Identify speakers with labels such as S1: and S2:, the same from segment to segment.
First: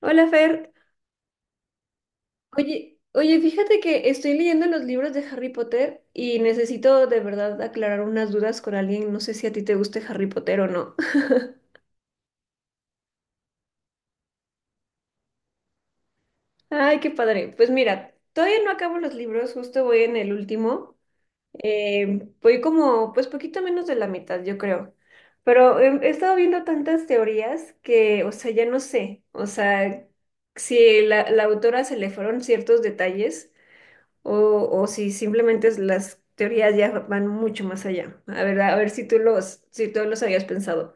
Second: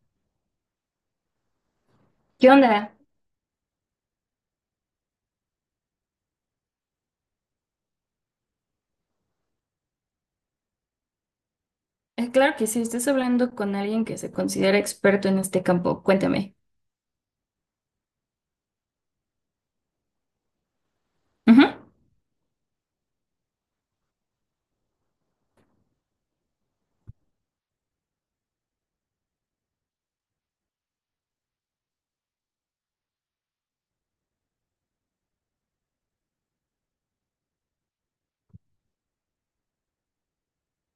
S1: Hola Fer,
S2: ¿Qué onda?
S1: oye, fíjate que estoy leyendo los libros de Harry Potter y necesito de verdad aclarar unas dudas con alguien. No sé si a ti te guste Harry Potter o no.
S2: Claro que sí, estás hablando con alguien que se considera experto en este campo. Cuéntame.
S1: Ay, qué padre. Pues mira, todavía no acabo los libros, justo voy en el último.
S2: Ujú.
S1: Voy como, pues poquito menos de la mitad, yo creo. Pero he estado viendo tantas teorías que, o sea, ya no sé. O sea, si la autora se le fueron ciertos detalles. O si simplemente las teorías ya van mucho más allá. A ver si si tú los habías pensado.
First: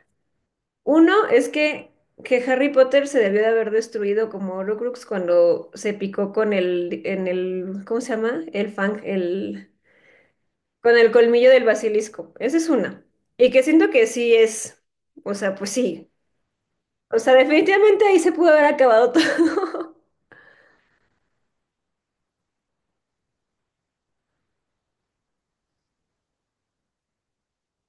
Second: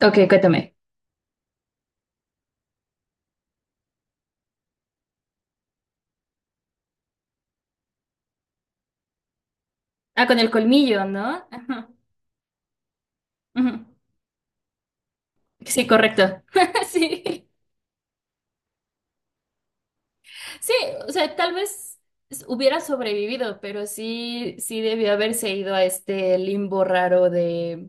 S2: Ok, cuéntame.
S1: Uno es que Harry Potter se debió de haber destruido como Horcrux cuando se picó con en el, ¿cómo se llama? El fang, el,
S2: Ah, con el
S1: con
S2: colmillo,
S1: el
S2: ¿no?
S1: colmillo del
S2: Ajá.
S1: basilisco. Esa es una. Y que
S2: Ujú.
S1: siento que sí es, o sea, pues
S2: Sí,
S1: sí.
S2: correcto.
S1: O sea,
S2: Sí,
S1: definitivamente ahí se pudo haber acabado todo.
S2: sí, o sea, tal vez hubiera sobrevivido, pero sí, sí debió haberse ido a este limbo raro de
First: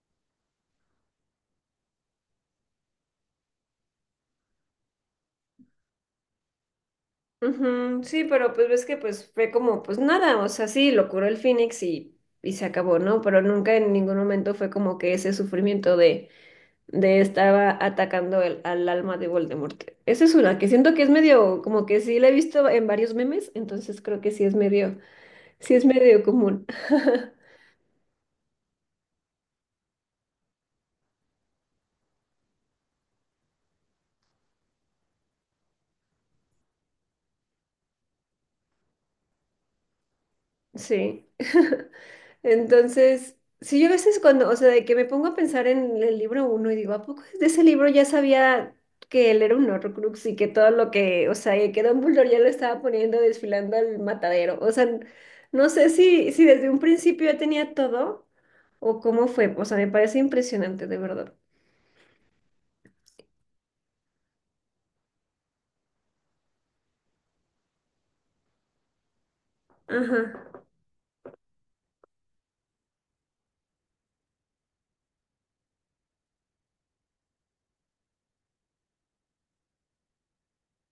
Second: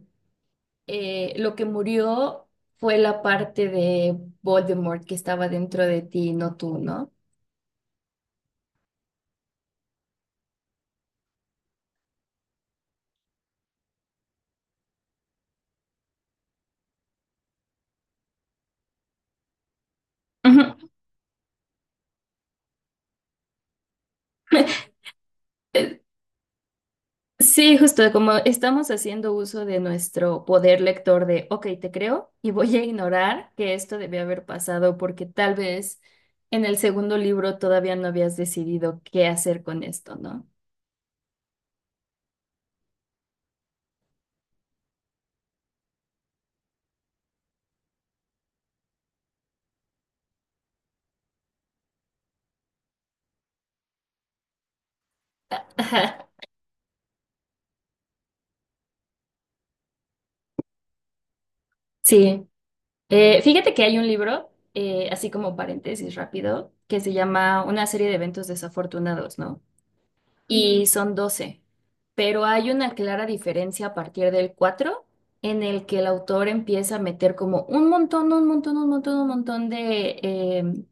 S2: lo que murió fue la parte de Voldemort que estaba dentro de ti, no tú, ¿no?
S1: Ujú. Sí, pero pues ves que pues fue como, pues nada, o sea, sí, lo curó el Fénix y se acabó, ¿no? Pero nunca en ningún momento fue como que ese sufrimiento de estaba atacando al alma de Voldemort. Esa es una que
S2: Ujú.
S1: siento que es medio, como que sí la he visto en varios memes, entonces creo que sí es medio común.
S2: Sí, justo como estamos haciendo uso de nuestro poder lector de, ok, te creo y voy a ignorar que esto debió haber pasado porque tal vez en el segundo libro todavía no habías decidido qué hacer con esto, ¿no?
S1: Sí. Entonces, sí, yo a veces cuando, o sea, de que me pongo a pensar en el libro uno y digo, ¿a poco de ese libro ya sabía que él era un Horrocrux y que todo lo que, o sea, y que Dumbledore ya lo estaba poniendo desfilando al matadero? O sea, no sé
S2: Ajá,
S1: si desde un principio ya tenía todo o cómo fue. O sea, me parece impresionante, de verdad.
S2: sí. Fíjate que hay un libro, así como paréntesis rápido, que se llama Una serie de eventos desafortunados, ¿no?
S1: Ajá.
S2: Y son 12. Pero hay una clara diferencia a partir del 4 en el que el autor empieza a meter como un montón, un montón, un montón, un montón de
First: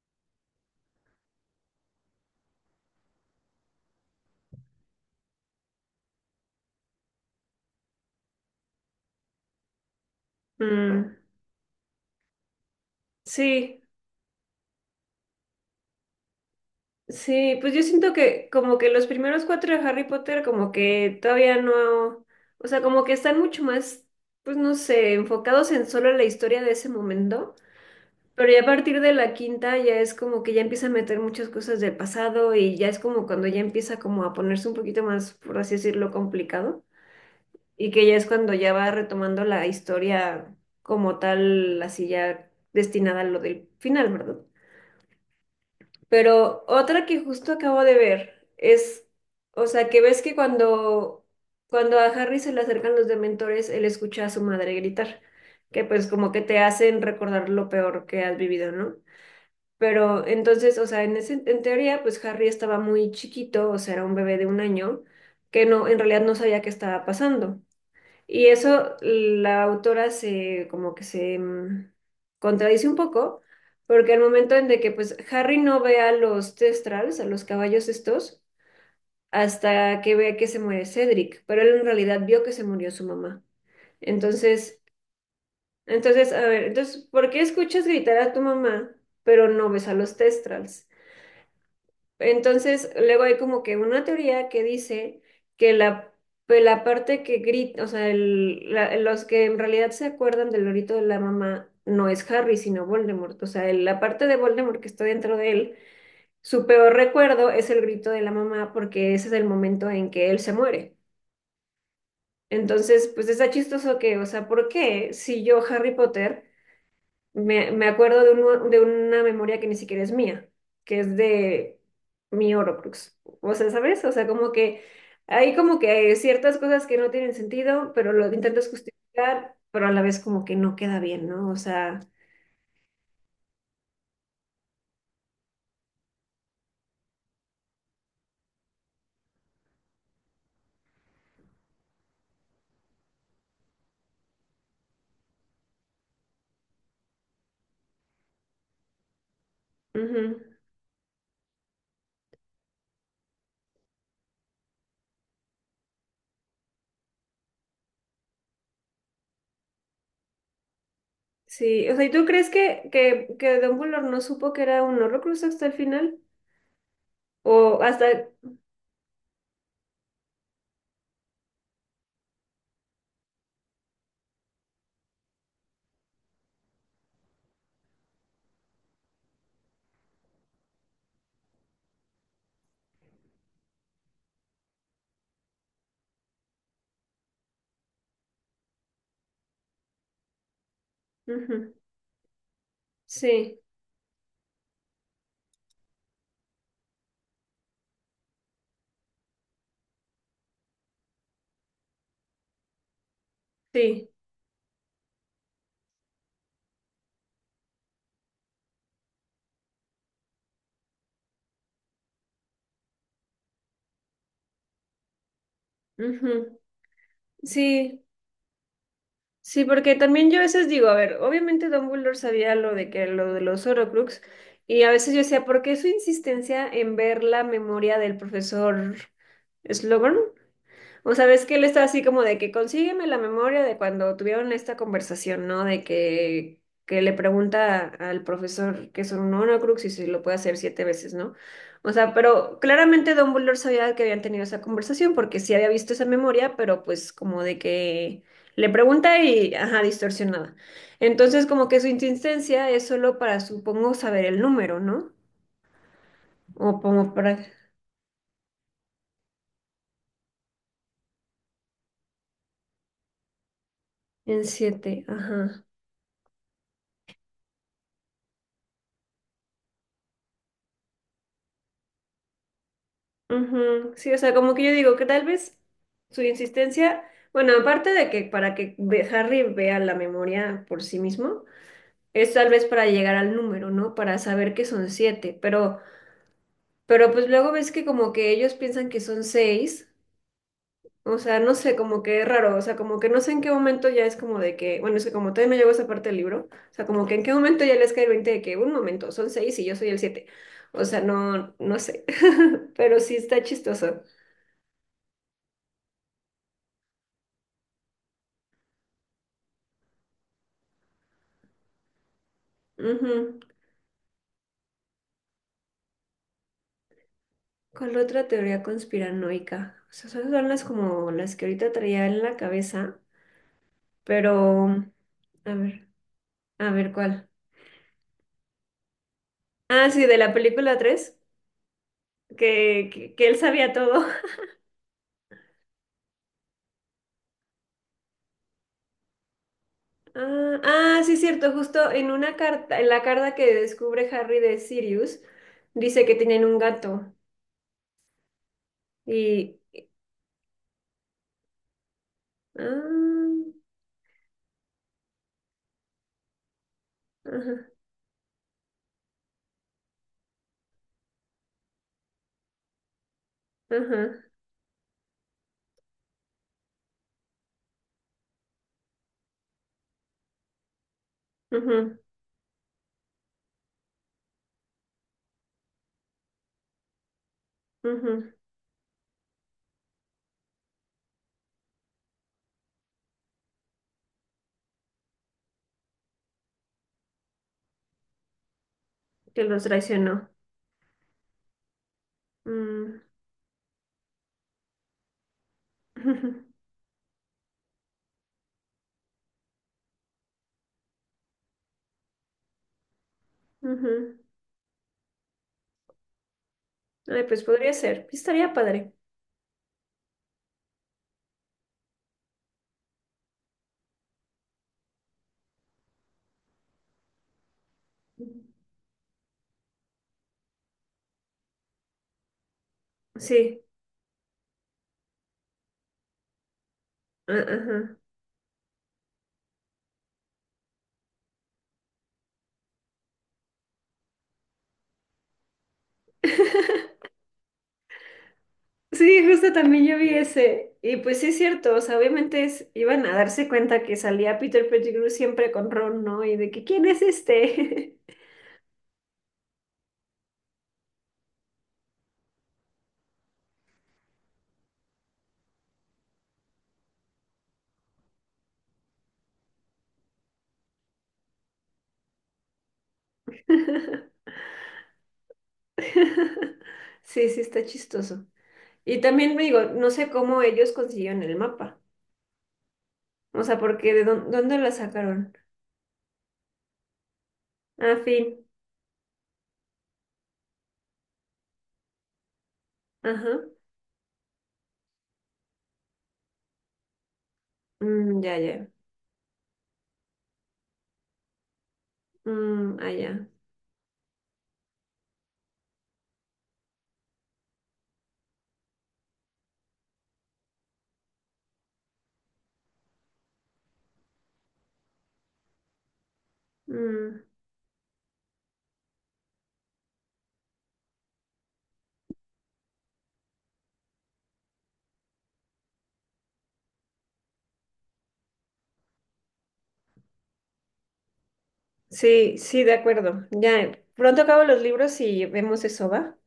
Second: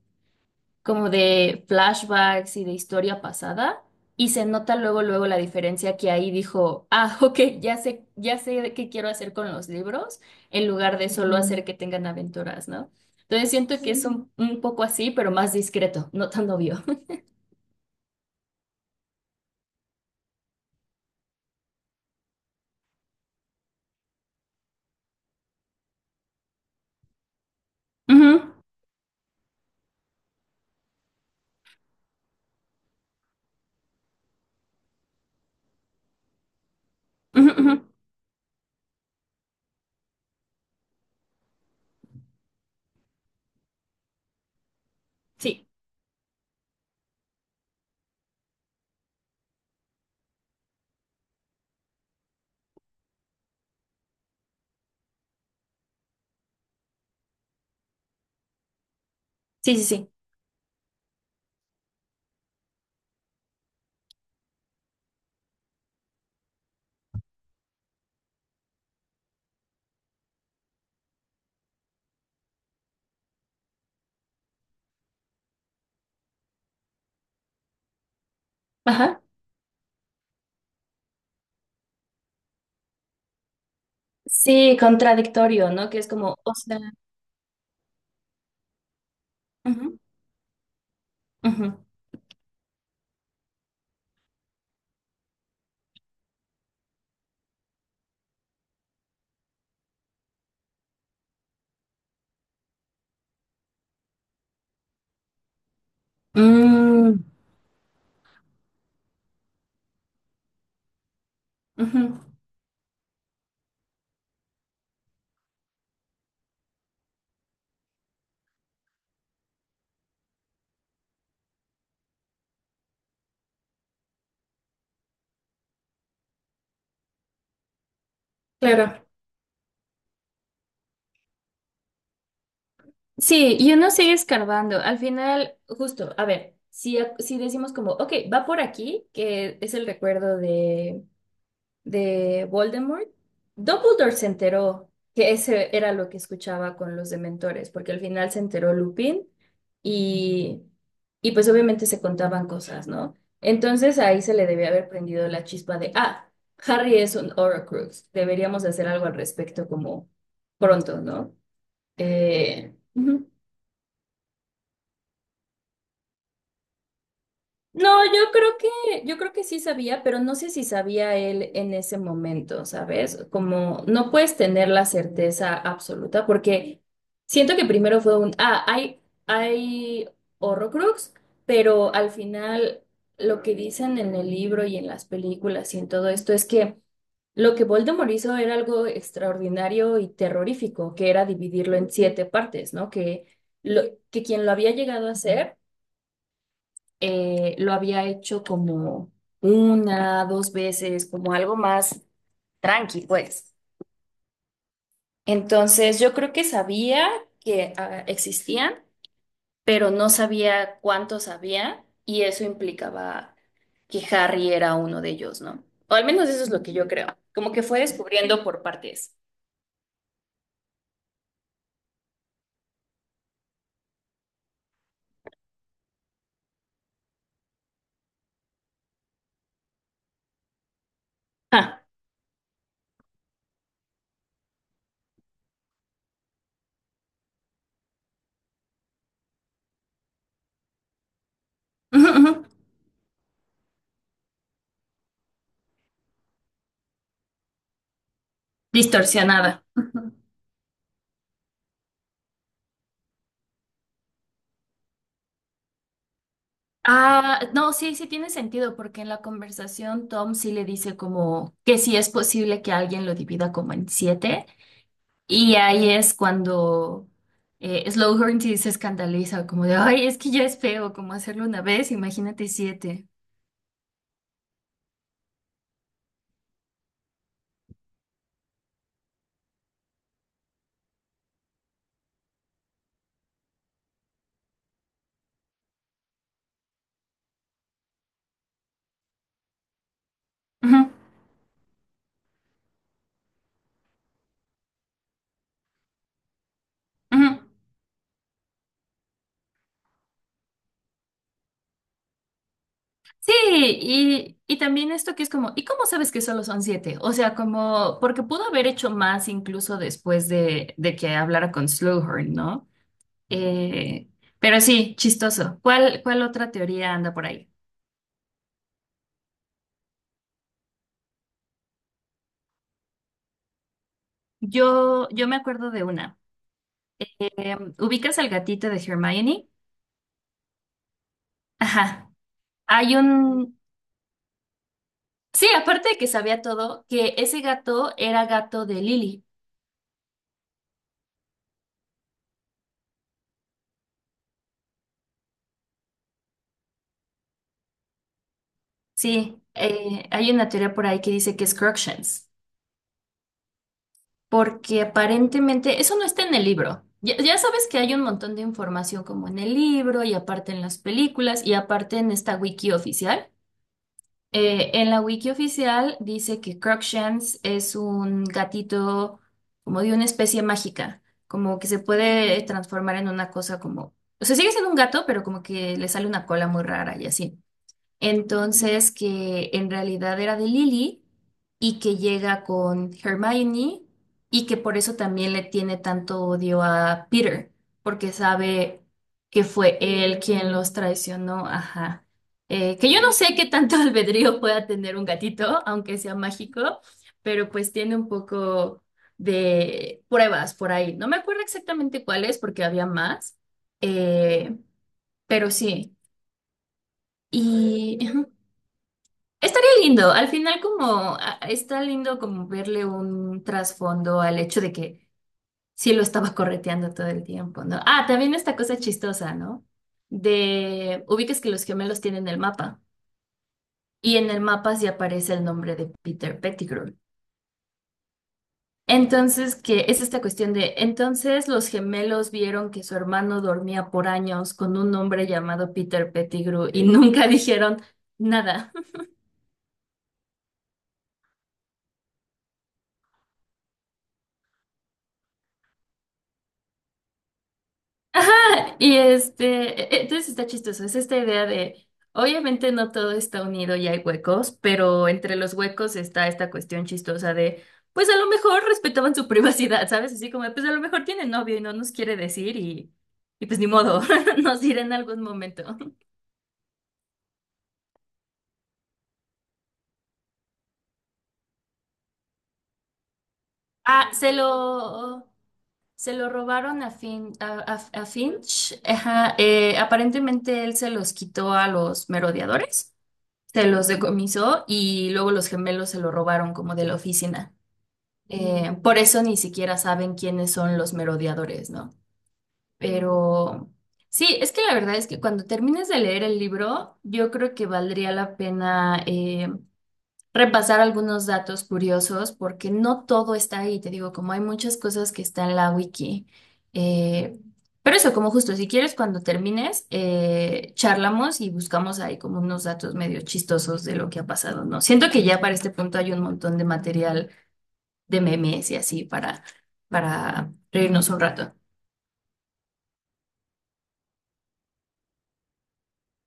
S2: como de flashbacks y de historia pasada. Y se nota luego, luego la diferencia que ahí dijo, ah, ok, ya sé qué quiero hacer con los libros, en lugar de
S1: Mm.
S2: solo, ujú, hacer que tengan aventuras, ¿no? Entonces siento
S1: Sí.
S2: que es, sí, un poco así, pero más discreto, no tan obvio.
S1: Sí, pues yo siento que como que los primeros cuatro de Harry Potter como que todavía no, o sea, como que están mucho más, pues no sé, enfocados en solo la historia de ese momento,
S2: Ujú,
S1: pero ya a partir de la quinta ya es como que ya empieza a meter muchas cosas del pasado y ya es como cuando ya empieza como a ponerse un poquito más, por así decirlo, complicado
S2: ujú, ujú.
S1: y que ya es cuando ya va retomando la historia como tal, así ya destinada a lo del final, ¿verdad?
S2: Sí,
S1: Pero otra que justo acabo de ver es, o sea, que ves que cuando, cuando a Harry se le acercan los dementores, él escucha a su madre gritar, que pues como que te hacen recordar lo peor que has vivido, ¿no?
S2: sí, sí, sí.
S1: Pero entonces, o sea, en ese, en teoría, pues Harry estaba muy chiquito, o sea, era un bebé de un año, que no, en realidad no sabía qué estaba pasando. Y eso la autora se como que se, contradice un poco, porque al momento en de que pues Harry no ve a los Testrals, a los caballos estos,
S2: Ajá.
S1: hasta que ve que se muere Cedric, pero él en realidad vio que se murió su mamá.
S2: Sí,
S1: Entonces,
S2: contradictorio, ¿no? Que es
S1: entonces,
S2: como,
S1: a
S2: o
S1: ver,
S2: sea,
S1: entonces, ¿por qué escuchas gritar a tu mamá, pero no ves a
S2: ujú,
S1: los Testrals?
S2: ujú.
S1: Entonces, luego hay como que una teoría que dice que la, pues, la parte que grita, o sea, los que en realidad se acuerdan del lorito de la mamá no es Harry, sino Voldemort. O sea, la parte de Voldemort que está dentro de él, su peor
S2: Mm,
S1: recuerdo es el grito de la mamá porque ese es el momento en que él se muere.
S2: ujú,
S1: Entonces, pues está chistoso que, o sea, ¿por qué si yo, Harry Potter... Me acuerdo de, de una memoria que ni siquiera es mía, que es de mi Horrocrux. O sea, ¿sabes? O sea, como que hay como que ciertas cosas que no tienen sentido, pero lo intentas
S2: claro.
S1: justificar, pero a la vez como que no queda bien, ¿no? O sea,
S2: Sí, y uno sigue escarbando. Al final, justo, a ver, si decimos como, ok, va por aquí, que es el recuerdo de Voldemort, Dumbledore se enteró que ese era lo que escuchaba con los dementores, porque al final se enteró Lupin
S1: ujú.
S2: y, y pues obviamente se contaban cosas, ¿no? Entonces ahí se le debía haber prendido la chispa de, ah, Harry es un Horcrux, deberíamos hacer algo al respecto como pronto, ¿no?
S1: Sí, o sea, ¿y tú crees que,
S2: Ujú.
S1: Dumbledore no supo que era un Horrocrux hasta el final? O
S2: No,
S1: hasta...
S2: yo creo que sí sabía, pero no sé si sabía él en ese momento, ¿sabes? Como no puedes tener la certeza absoluta, porque siento que primero fue un, ah, hay Horrocrux, pero al final lo que dicen en el libro y en las películas y en todo esto es que lo que Voldemort hizo era algo extraordinario y terrorífico, que era
S1: ujú.
S2: dividirlo en siete partes, ¿no?
S1: Sí,
S2: Lo, que quien lo había llegado a hacer, lo había hecho como una, dos veces, como algo más tranqui, pues.
S1: sí.
S2: Entonces, yo creo que sabía que existían, pero no sabía cuántos había, y eso implicaba que Harry era uno de ellos, ¿no? O al menos eso es
S1: Ujú.
S2: lo que yo creo. Como que fue
S1: Sí.
S2: descubriendo por partes.
S1: Sí, porque también yo a veces digo, a ver, obviamente Dumbledore sabía lo de que lo de los Horcrux y a veces yo decía, ¿por qué su insistencia en ver la memoria del profesor Slughorn? O sea, ves que él
S2: Ah,
S1: está así como de que consígueme la memoria de cuando tuvieron esta conversación, ¿no? De que le pregunta al profesor que son un Horcrux y si lo puede hacer siete veces, ¿no? O
S2: ujú,
S1: sea,
S2: ujú.
S1: pero claramente Dumbledore sabía que habían tenido esa conversación porque sí había visto esa memoria, pero pues como de que le pregunta y,
S2: Distorsionada.
S1: ajá, distorsionada. Entonces como que su insistencia es solo para, supongo, saber el número, ¿no? O como para...
S2: Ah, no, sí, sí tiene sentido, porque en la conversación Tom sí le dice como que sí es posible que alguien lo divida como en
S1: En
S2: siete,
S1: siete,
S2: y
S1: ajá.
S2: ahí es cuando Slughorn sí se escandaliza, como de, ay, es que ya es feo, como hacerlo una vez, imagínate siete.
S1: Ujú. Sí, o sea, como que yo digo que tal vez su insistencia, bueno, aparte de que para que Harry vea la memoria por sí mismo, es tal vez para llegar al número, ¿no? Para saber que son siete, pero pues luego ves que como que ellos piensan que son seis,
S2: Ujú,
S1: o sea, no sé, como que es raro, o sea, como que no sé en qué momento ya es como de que, bueno, es que como todavía no llegó esa parte del libro, o sea, como que en
S2: ujú.
S1: qué momento ya les cae el 20 de que un momento, son seis y yo soy el siete, o sea, no sé, pero sí
S2: Sí,
S1: está chistoso.
S2: y también esto que es como, ¿y cómo sabes que solo son siete? O sea, como, porque pudo haber hecho más incluso después de, que hablara con Slughorn, ¿no?
S1: Ujú.
S2: Eh, pero sí, chistoso. ¿Cuál otra teoría anda por ahí?
S1: ¿Cuál otra teoría conspiranoica? O sea, esas son las como las que ahorita traía en la cabeza, pero
S2: Yo me
S1: a
S2: acuerdo de
S1: ver,
S2: una.
S1: a ver cuál.
S2: ¿Ubicas al gatito de Hermione?
S1: Ah, sí, de la película 3,
S2: Ajá.
S1: que,
S2: Hay
S1: que él
S2: un...
S1: sabía todo.
S2: Sí, aparte de que sabía todo, que ese gato era gato de Lily.
S1: Ah, ah, sí, cierto, justo en una carta, en la carta que descubre Harry de Sirius, dice que tienen un gato.
S2: Sí,
S1: Y
S2: hay una teoría por ahí que dice que es Crookshanks,
S1: ah,
S2: porque aparentemente eso no está en el libro. Ya, ya
S1: ajá,
S2: sabes que hay un montón de información como en el libro y aparte en las películas y aparte en esta wiki oficial.
S1: ajá,
S2: En la wiki oficial dice que Crookshanks es un gatito como de una especie mágica, como que se
S1: ujú,
S2: puede transformar en una cosa como... O sea, sigue siendo un gato, pero como que le sale una cola muy rara y así.
S1: ujú,
S2: Entonces, que en realidad era de Lily y que llega con Hermione y que por eso también le tiene tanto odio a Peter, porque sabe
S1: que
S2: que
S1: los
S2: fue él
S1: traicionó.
S2: quien los traicionó. Ajá. Que
S1: Mm.
S2: yo no sé qué tanto albedrío pueda tener un gatito, aunque sea mágico, pero pues tiene un poco de pruebas por ahí. No me acuerdo exactamente cuáles, porque había más,
S1: Ujú.
S2: eh, pero sí.
S1: Ay, pues podría
S2: Y,
S1: ser. Estaría padre.
S2: estaría lindo, al final como está lindo como verle un trasfondo al hecho de que sí lo estaba correteando todo el tiempo, ¿no? Ah, también esta cosa chistosa, ¿no? De ubicas que los gemelos tienen el mapa
S1: Sí.
S2: y en el mapa sí aparece el nombre de Peter Pettigrew.
S1: Ah, ajá.
S2: Entonces, que es esta cuestión de, entonces los gemelos vieron que su hermano dormía por años con un hombre llamado Peter Pettigrew y nunca dijeron nada.
S1: Sí, justo también yo vi ese. Y pues sí es cierto, o sea, obviamente iban a darse cuenta que salía Peter Pettigrew siempre con Ron, ¿no? Y de que, ¿quién es este?
S2: Y entonces está chistoso, es esta idea de, obviamente no todo está unido y hay huecos, pero entre los huecos está esta cuestión chistosa de, pues a lo mejor respetaban su privacidad, ¿sabes? Así como, pues a lo mejor tiene novio y no nos quiere decir y pues ni modo, nos dirá en algún momento.
S1: Sí, sí, está chistoso. Y también me digo, no sé cómo ellos consiguieron el mapa. O sea, porque ¿de
S2: Ah,
S1: dónde,
S2: se
S1: dónde la
S2: lo,
S1: sacaron?
S2: se lo robaron a, Fin, a,
S1: Ah,
S2: a- a
S1: fin.
S2: Finch, ajá, aparentemente él se los quitó a los merodeadores.
S1: Ajá.
S2: Se los decomisó y luego los gemelos se lo robaron como de la oficina.
S1: Mm, ya, ya.
S2: Por eso ni siquiera saben quiénes son los merodeadores, ¿no?
S1: Mm, ah, ya.
S2: Pero sí, es que la verdad es que cuando termines de leer el libro, yo creo que valdría la pena, repasar algunos datos curiosos porque no todo está ahí, te digo, como hay muchas cosas que está en la wiki.
S1: Mm.
S2: Eh, pero eso, como justo, si quieres, cuando termines, charlamos y buscamos ahí como unos datos medio chistosos de lo que ha pasado, ¿no? Siento que ya para este punto hay un montón de material de memes y así para reírnos un rato.
S1: Sí, sí, de acuerdo. Ya, pronto acabo los libros y vemos eso, ¿va?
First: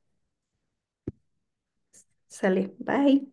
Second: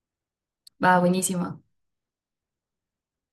S2: Va, buenísimo.
S1: Sale, bye.